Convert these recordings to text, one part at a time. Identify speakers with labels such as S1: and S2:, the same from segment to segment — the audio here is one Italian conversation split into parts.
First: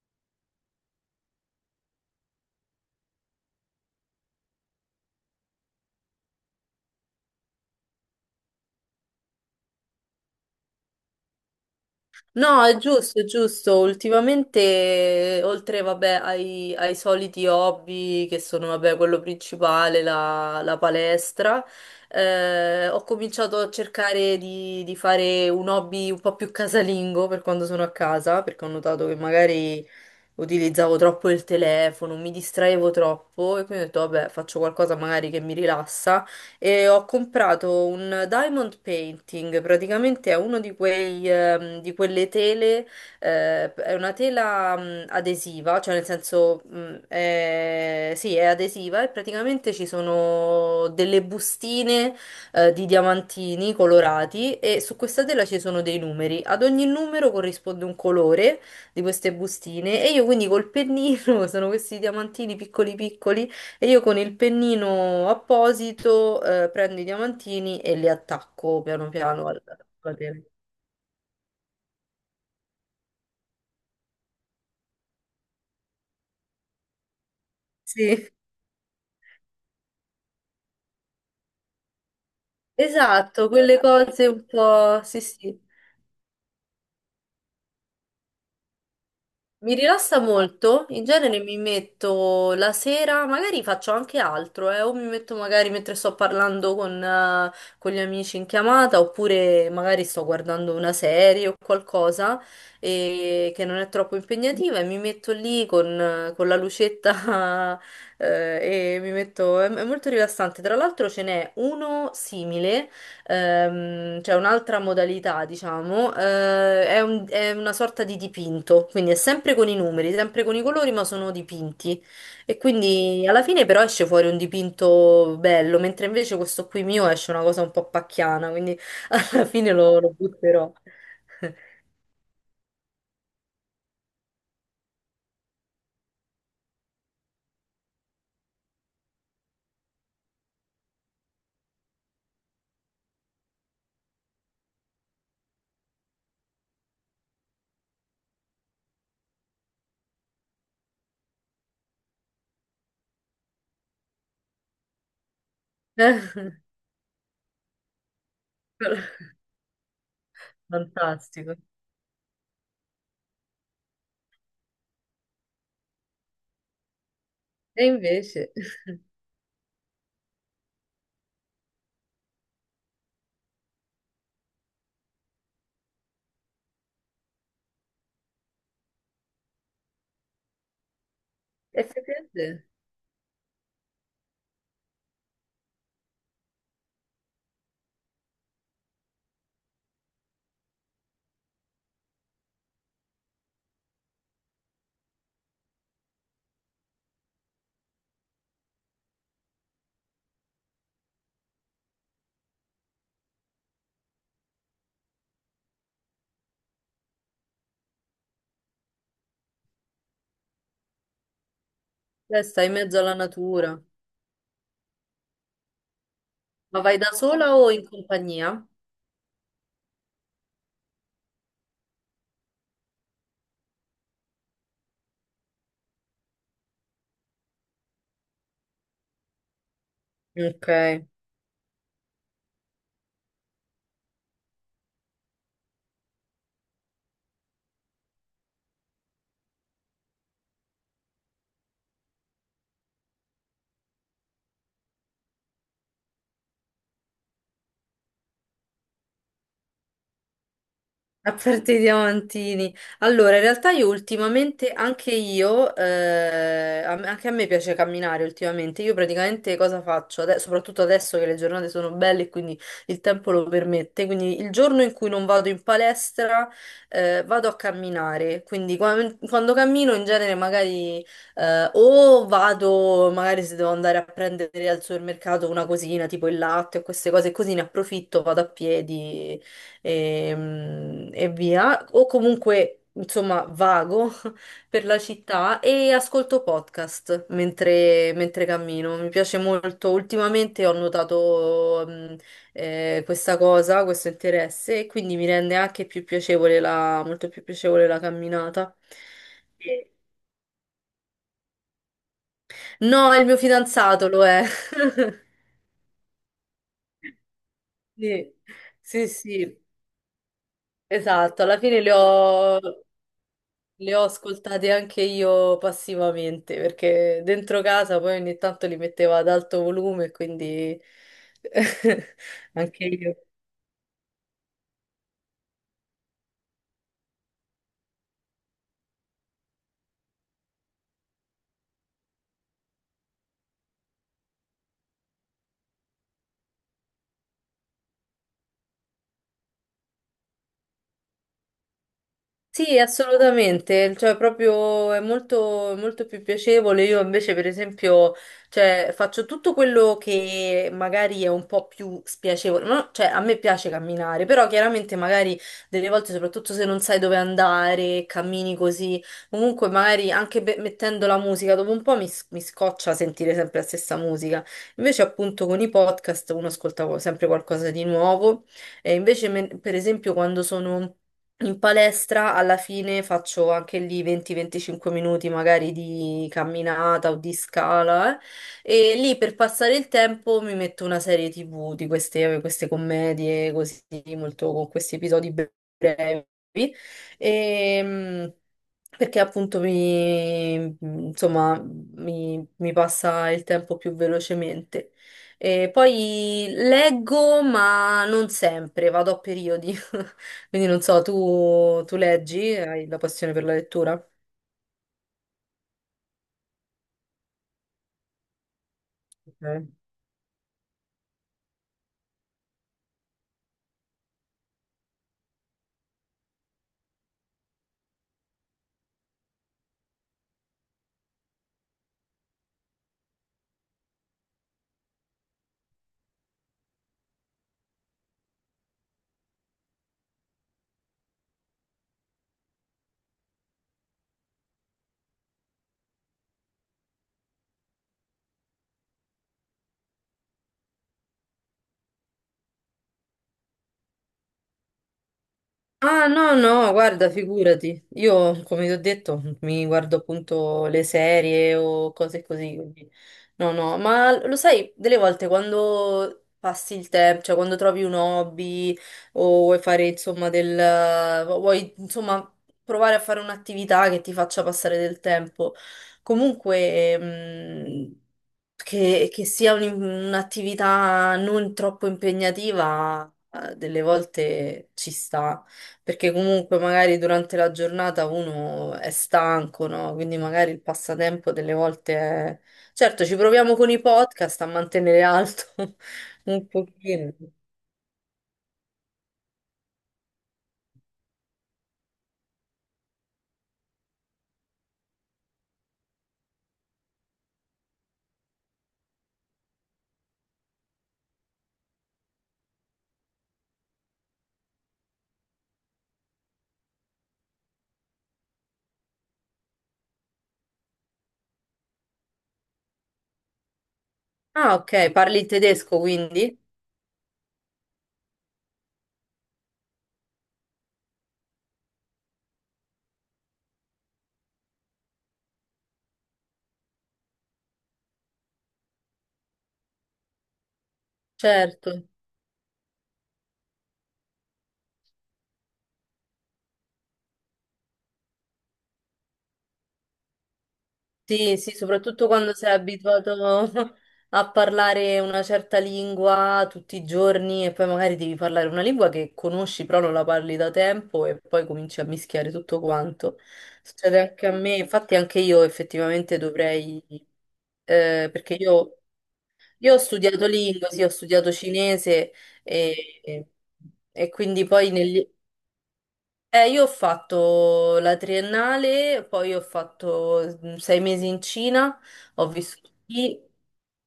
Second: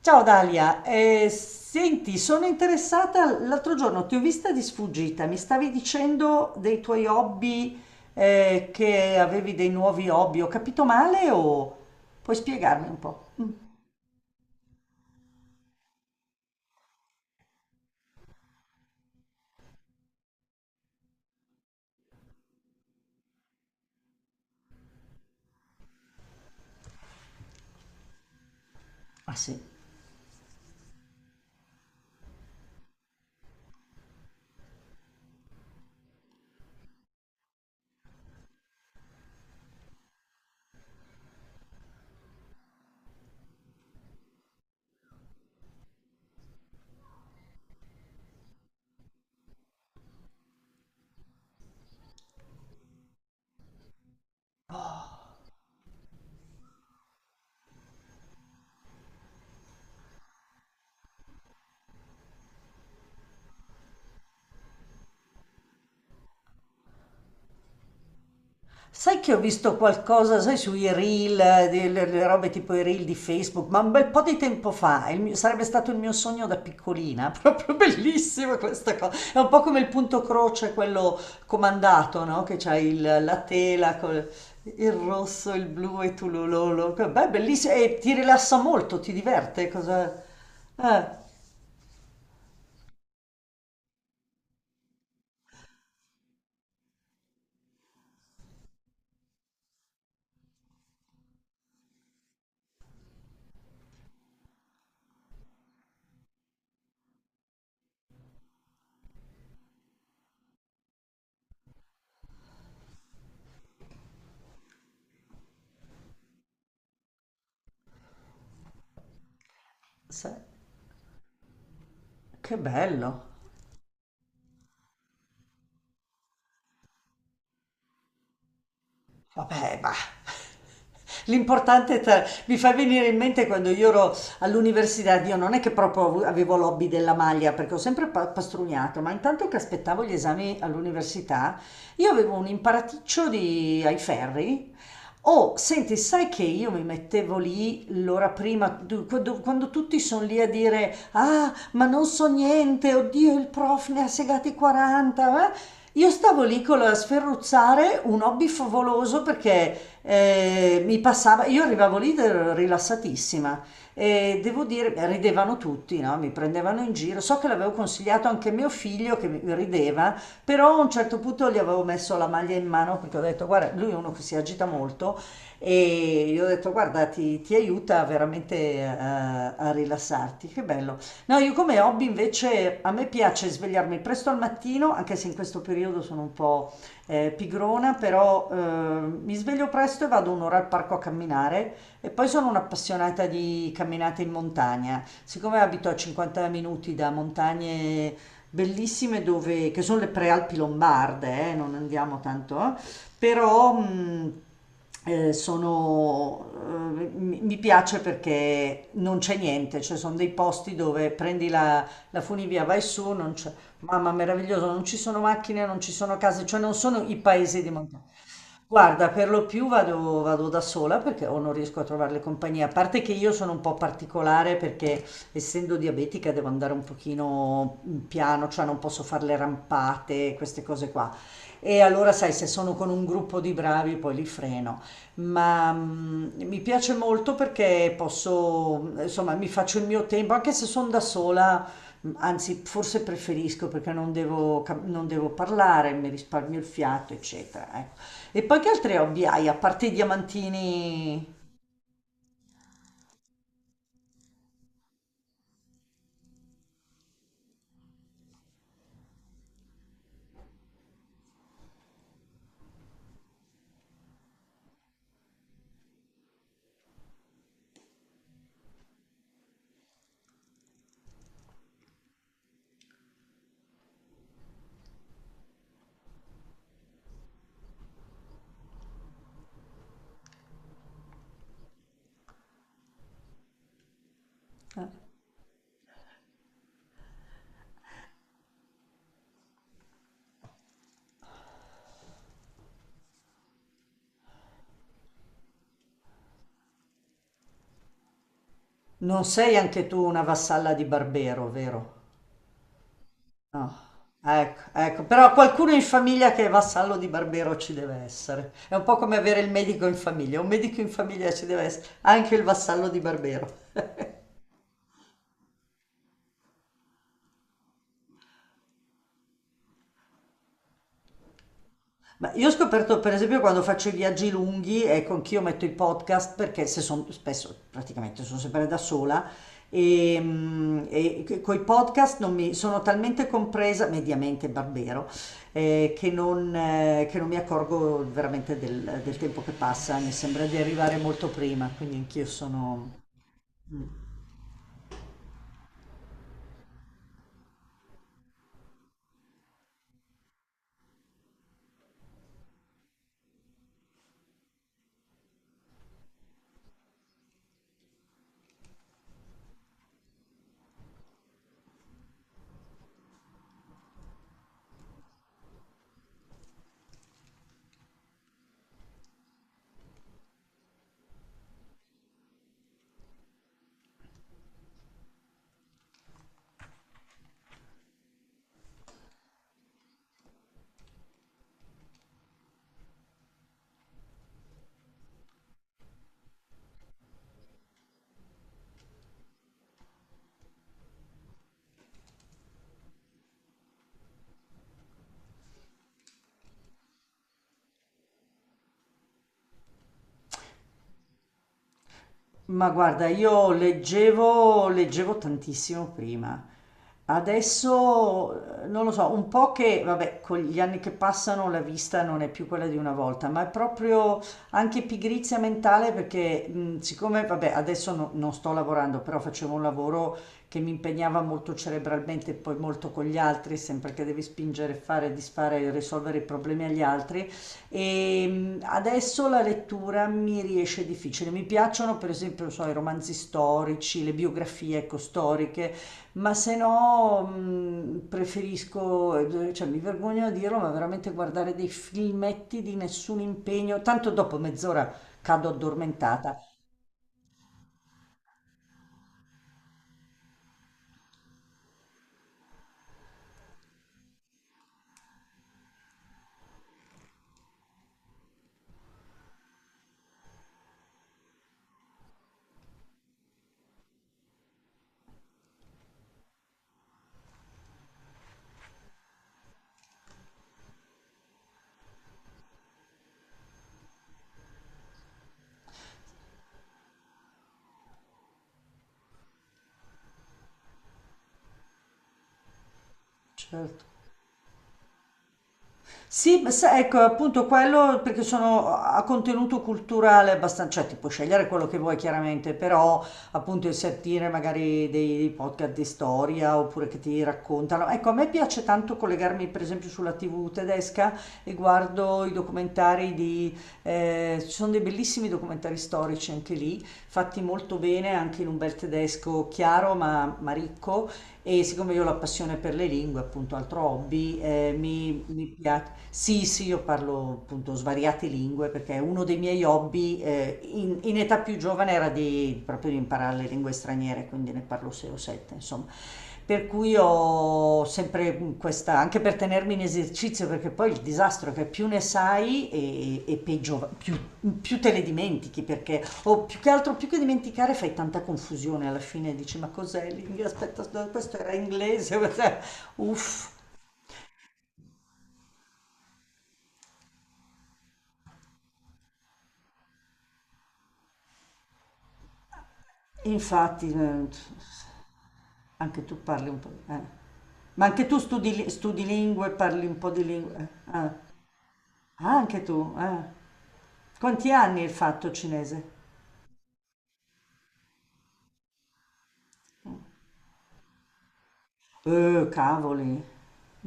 S1: Ciao Dalia, senti, sono interessata, l'altro giorno ti ho vista di sfuggita, mi stavi dicendo dei tuoi hobby, che avevi dei nuovi hobby, ho capito male o puoi
S2: No, è
S1: spiegarmi un
S2: giusto,
S1: po'?
S2: è giusto. Ultimamente, oltre, vabbè, ai soliti hobby, che sono, vabbè, quello principale, la palestra, ho cominciato a cercare di fare un hobby un po' più casalingo per quando sono a casa, perché ho notato che
S1: Ah sì.
S2: magari utilizzavo troppo il telefono, mi distraevo troppo e quindi ho detto, vabbè, faccio qualcosa magari che mi rilassa e ho comprato un diamond painting, praticamente è uno di quei, di quelle tele, è una tela, adesiva, cioè nel senso, sì, è adesiva e praticamente ci sono delle bustine di diamantini colorati e su questa tela ci sono dei numeri. Ad ogni numero corrisponde un colore di queste bustine e io quindi col pennino, sono questi diamantini piccoli piccoli, e io con il pennino apposito prendo i diamantini e li attacco piano
S1: Sai che ho
S2: piano al
S1: visto
S2: al
S1: qualcosa,
S2: catene.
S1: sai, sui reel, delle le robe tipo i reel di Facebook, ma un bel po' di tempo fa, sarebbe stato il mio sogno da piccolina, proprio
S2: Sì,
S1: bellissimo questa cosa. È un po' come il punto croce, quello comandato, no? Che c'hai la
S2: esatto, quelle
S1: tela con
S2: cose un
S1: il
S2: po', sì
S1: rosso,
S2: sì.
S1: il blu e tu lo. Beh, bellissimo, e ti rilassa molto, ti diverte,
S2: Mi
S1: cosa...
S2: rilassa molto, in
S1: Eh,
S2: genere mi metto la sera, magari faccio anche altro, o mi metto magari mentre sto parlando con gli amici in chiamata, oppure magari sto guardando una serie o qualcosa che non è troppo impegnativa e mi metto lì con la lucetta e mi metto... È, è molto rilassante. Tra l'altro ce n'è uno simile. C'è un'altra modalità, diciamo, è una sorta di dipinto, quindi è sempre con i numeri,
S1: sai,
S2: sempre con i colori, ma sono dipinti.
S1: che
S2: E quindi
S1: bello.
S2: alla fine però esce fuori un dipinto bello, mentre invece questo qui mio esce una cosa un po' pacchiana, quindi alla fine
S1: Vabbè, ma
S2: lo butterò.
S1: l'importante è mi fa venire in mente quando io ero all'università. Io non è che proprio avevo l'hobby della maglia, perché ho sempre pastrugnato, ma intanto che aspettavo gli esami all'università, io avevo un imparaticcio di... ai ferri. Oh, senti, sai che io mi mettevo lì l'ora prima, quando, quando tutti sono lì a dire, ah, ma non so niente, oddio, il prof ne ha segati 40, eh? Io stavo lì con la sferruzzare, un hobby favoloso perché mi passava,
S2: Fantastico.
S1: io arrivavo lì rilassatissima e devo dire, beh, ridevano tutti, no? Mi prendevano in giro. So che l'avevo
S2: E
S1: consigliato anche a
S2: invece,
S1: mio figlio che rideva, però a un certo punto gli avevo messo la maglia in mano perché ho detto, guarda, lui è uno che si agita molto e gli ho detto, guarda, ti aiuta veramente a, a rilassarti. Che bello. No, io come hobby
S2: effettivamente,
S1: invece, a me piace svegliarmi presto al mattino, anche se in questo periodo sono un po' pigrona, però mi sveglio presto e vado un'ora al parco a camminare, e poi sono un'appassionata di camminate in montagna. Siccome abito a 50 minuti da montagne bellissime dove, che sono le prealpi lombarde, non andiamo tanto, però eh, sono, mi piace perché non c'è niente, cioè sono dei posti dove prendi la, la funivia,
S2: stai in
S1: vai
S2: mezzo
S1: su,
S2: alla
S1: non c'è,
S2: natura.
S1: mamma meraviglioso, non ci sono macchine, non ci sono case, cioè non
S2: Ma vai
S1: sono
S2: da
S1: i
S2: sola
S1: paesi di
S2: o in
S1: montagna.
S2: compagnia?
S1: Guarda, per lo più vado, vado da sola perché o non riesco a trovare le compagnie, a parte che io sono un po' particolare perché, essendo diabetica, devo andare un pochino piano, cioè non posso fare le rampate, queste
S2: Ok.
S1: cose qua. E allora sai, se sono con un gruppo di bravi poi li freno, ma mi piace molto perché posso, insomma, mi faccio il mio tempo, anche se sono da sola. Anzi, forse preferisco perché non devo, non devo parlare, mi risparmio il fiato, eccetera. Ecco. E poi che altri hobby hai? A parte i diamantini,
S2: A parte i diamantini. Allora, in realtà io ultimamente, anche io, anche a me piace camminare ultimamente. Io praticamente cosa faccio? Soprattutto adesso che le giornate sono belle e quindi il tempo lo permette. Quindi il giorno in cui non vado in palestra, vado a camminare. Quando cammino in genere magari o vado, magari se devo andare a prendere al supermercato una cosina, tipo il latte o queste cose così, ne approfitto, vado a piedi e via, o comunque insomma vago per la città e ascolto podcast mentre, mentre cammino. Mi piace molto. Ultimamente ho notato questa cosa, questo interesse, e quindi mi rende anche più piacevole la, molto più piacevole la camminata.
S1: non sei anche
S2: Sì.
S1: tu una vassalla di Barbero, vero?
S2: No, il mio
S1: No.
S2: fidanzato lo è.
S1: Ecco, ecco, però qualcuno in famiglia che è vassallo di Barbero ci deve
S2: Sì,
S1: essere. È un po'
S2: sì,
S1: come avere il
S2: sì,
S1: medico in famiglia. Un medico in famiglia
S2: esatto.
S1: ci
S2: Alla
S1: deve
S2: fine
S1: essere,
S2: le
S1: anche il
S2: ho.
S1: vassallo di Barbero.
S2: Le ho ascoltate anche io passivamente perché dentro casa poi ogni tanto li metteva ad alto volume, quindi
S1: Ma io ho
S2: anche
S1: scoperto, per
S2: io.
S1: esempio, quando faccio i viaggi lunghi, ecco, anch'io metto i podcast, perché se sono spesso, praticamente sono sempre da sola e, e coi podcast non mi, sono talmente compresa, mediamente Barbero, che non mi accorgo veramente del, del tempo che passa, mi sembra di arrivare molto prima, quindi anch'io
S2: Sì,
S1: sono.
S2: assolutamente, cioè proprio è molto, molto più piacevole. Io invece, per esempio, cioè, faccio tutto quello che magari è un po' più spiacevole. No, cioè, a me piace camminare, però chiaramente magari delle volte, soprattutto se non sai dove andare, cammini così. Comunque, magari anche mettendo la musica, dopo un po' mi scoccia sentire sempre la stessa musica. Invece, appunto, con i podcast uno ascolta sempre qualcosa di nuovo. E invece, per esempio, quando sono in palestra alla fine faccio anche lì 20-25 minuti magari di camminata o di scala. E lì per passare il tempo mi metto una serie TV di queste, queste commedie così molto con questi episodi brevi, Ehm, perché appunto mi insomma mi, mi passa il tempo più velocemente. E poi leggo ma non sempre, vado a periodi. Quindi non so, tu leggi,
S1: Ma
S2: hai la
S1: guarda,
S2: passione per
S1: io
S2: la lettura?
S1: leggevo, leggevo tantissimo prima. Adesso non lo so, un
S2: Ok.
S1: po' che, vabbè, con gli anni che passano la vista non è più quella di una volta, ma è proprio anche pigrizia mentale perché siccome, vabbè, adesso non sto lavorando, però facevo un lavoro che mi impegnava molto cerebralmente e poi molto con gli altri, sempre che devi spingere, fare, disfare, risolvere i problemi agli altri. E adesso la lettura mi riesce difficile. Mi piacciono, per esempio, non so, i romanzi storici, le biografie, ecco, storiche, ma se no preferisco, cioè mi vergogno a dirlo, ma veramente guardare dei filmetti di nessun impegno, tanto dopo mezz'ora cado
S2: Ah, no,
S1: addormentata.
S2: no, guarda, figurati. Io, come ti ho detto, mi guardo appunto le serie o cose così, quindi no, no, ma lo sai, delle volte quando passi il tempo, cioè quando trovi un hobby o vuoi fare, insomma, del... vuoi, insomma, provare a fare un'attività che ti faccia passare del tempo, comunque, che sia un'attività non troppo impegnativa, delle volte ci sta perché comunque magari durante la giornata uno è stanco, no? Quindi magari il passatempo delle volte è... Certo, ci proviamo con i
S1: Certo.
S2: podcast a mantenere alto
S1: Sì,
S2: un
S1: ma ecco,
S2: pochino.
S1: appunto quello perché sono a contenuto culturale abbastanza, cioè ti puoi scegliere quello che vuoi chiaramente, però appunto il sentire magari dei, dei podcast di storia oppure che ti raccontano. Ecco, a me piace tanto collegarmi per esempio sulla TV tedesca e guardo i documentari di, ci sono dei bellissimi documentari storici anche lì, fatti molto bene, anche in un bel tedesco chiaro ma ricco, e siccome io ho la passione per le lingue, appunto altro hobby,
S2: Ah, ok, parli
S1: mi
S2: il
S1: mi
S2: tedesco
S1: piace.
S2: quindi?
S1: Sì, sì, io parlo appunto svariate lingue perché uno dei miei hobby, in età più giovane era di, proprio di imparare le lingue straniere, quindi ne parlo 6 o 7, insomma. Per cui ho sempre questa, anche per tenermi in esercizio, perché poi il disastro è che
S2: Certo.
S1: più ne sai e peggio, più, più te le dimentichi, perché, o più che altro, più che dimenticare fai tanta confusione alla fine, dici ma cos'è l'inglese? Aspetta,
S2: Sì,
S1: questo
S2: sì,
S1: era
S2: soprattutto
S1: inglese,
S2: quando sei abituato
S1: uff.
S2: a parlare una certa lingua tutti i giorni e poi magari devi parlare una lingua che conosci però non la parli da tempo e poi cominci a mischiare tutto quanto.
S1: Infatti,
S2: Succede anche
S1: eh.
S2: a me, infatti anche io
S1: Anche
S2: effettivamente
S1: tu parli un po',
S2: dovrei,
S1: eh. Ma anche
S2: eh,
S1: tu
S2: perché
S1: studi,
S2: io,
S1: studi lingue,
S2: io ho
S1: parli un po' di
S2: studiato
S1: lingue. Eh.
S2: lingua, sì, ho
S1: Ah.
S2: studiato cinese
S1: Ah, anche tu,
S2: e,
S1: eh.
S2: e- e quindi
S1: Quanti
S2: poi
S1: anni hai
S2: negli,
S1: fatto cinese?
S2: io ho fatto la triennale, poi ho fatto mm, 6 mesi in Cina, ho vissuto
S1: Cavoli,
S2: lì,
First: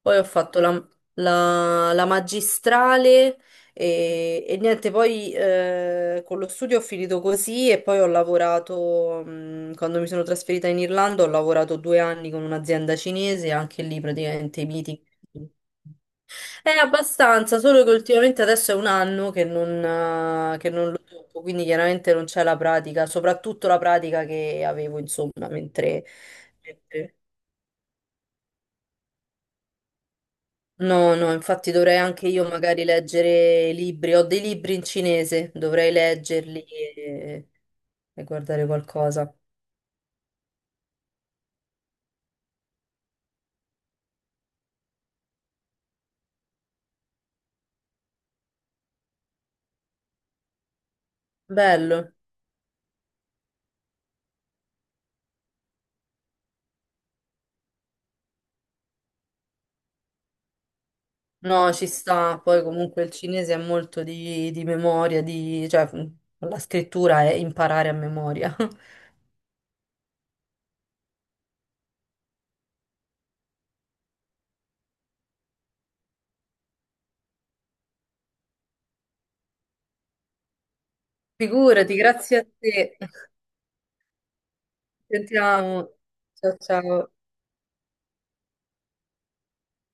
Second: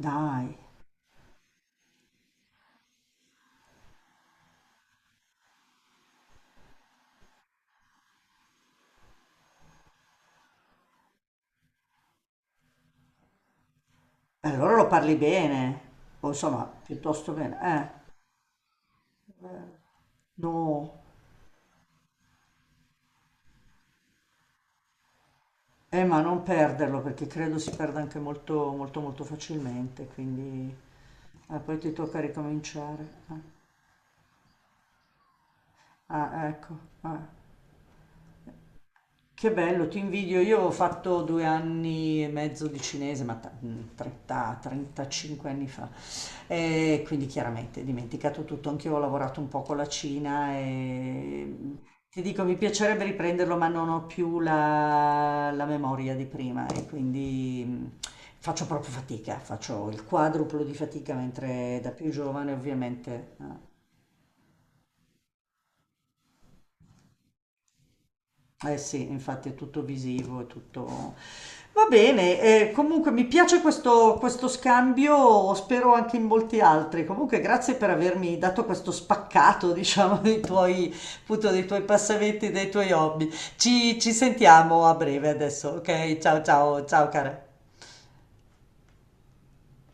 S2: poi ho fatto la magistrale e niente, poi con lo studio ho finito così e poi ho lavorato, mm, quando mi sono trasferita in Irlanda, ho lavorato 2 anni con un'azienda cinese, anche lì
S1: E
S2: praticamente i
S1: allora lo
S2: meeting.
S1: parli bene, o insomma,
S2: È
S1: piuttosto bene.
S2: abbastanza, solo che
S1: Eh,
S2: ultimamente adesso è 1 anno che non
S1: no,
S2: lo tocco, quindi chiaramente non c'è la pratica, soprattutto la pratica che avevo, insomma,
S1: ma non perderlo
S2: mentre-
S1: perché credo si perda anche molto, molto, molto facilmente, quindi...
S2: No, no,
S1: Ah,
S2: infatti
S1: poi ti
S2: dovrei
S1: tocca
S2: anche io magari
S1: ricominciare. Eh.
S2: leggere libri, ho dei libri in cinese, dovrei
S1: Ah,
S2: leggerli
S1: ecco. Ah.
S2: e guardare qualcosa.
S1: Che bello, ti invidio. Io ho fatto 2 anni e mezzo di cinese, ma 30, 35 anni fa. E quindi chiaramente dimenticato tutto. Anch'io ho lavorato un po' con la Cina e
S2: Bello.
S1: ti dico, mi piacerebbe riprenderlo, ma non ho più la, la memoria di prima e quindi faccio proprio fatica, faccio il quadruplo di fatica,
S2: No,
S1: mentre
S2: ci
S1: da più
S2: sta,
S1: giovane
S2: poi comunque il
S1: ovviamente,
S2: cinese è
S1: eh.
S2: molto di memoria, di, cioè la scrittura è imparare a memoria.
S1: Eh sì, infatti è tutto visivo, è tutto... Va bene, comunque mi piace questo, questo scambio, spero anche in molti altri. Comunque grazie per avermi dato questo spaccato, diciamo, dei tuoi, appunto, dei tuoi
S2: Figurati, grazie a
S1: passamenti, dei tuoi
S2: te.
S1: hobby. Ci sentiamo a breve adesso,
S2: Sentiamo.
S1: ok? Ciao
S2: Ciao
S1: ciao, ciao
S2: ciao.
S1: cara.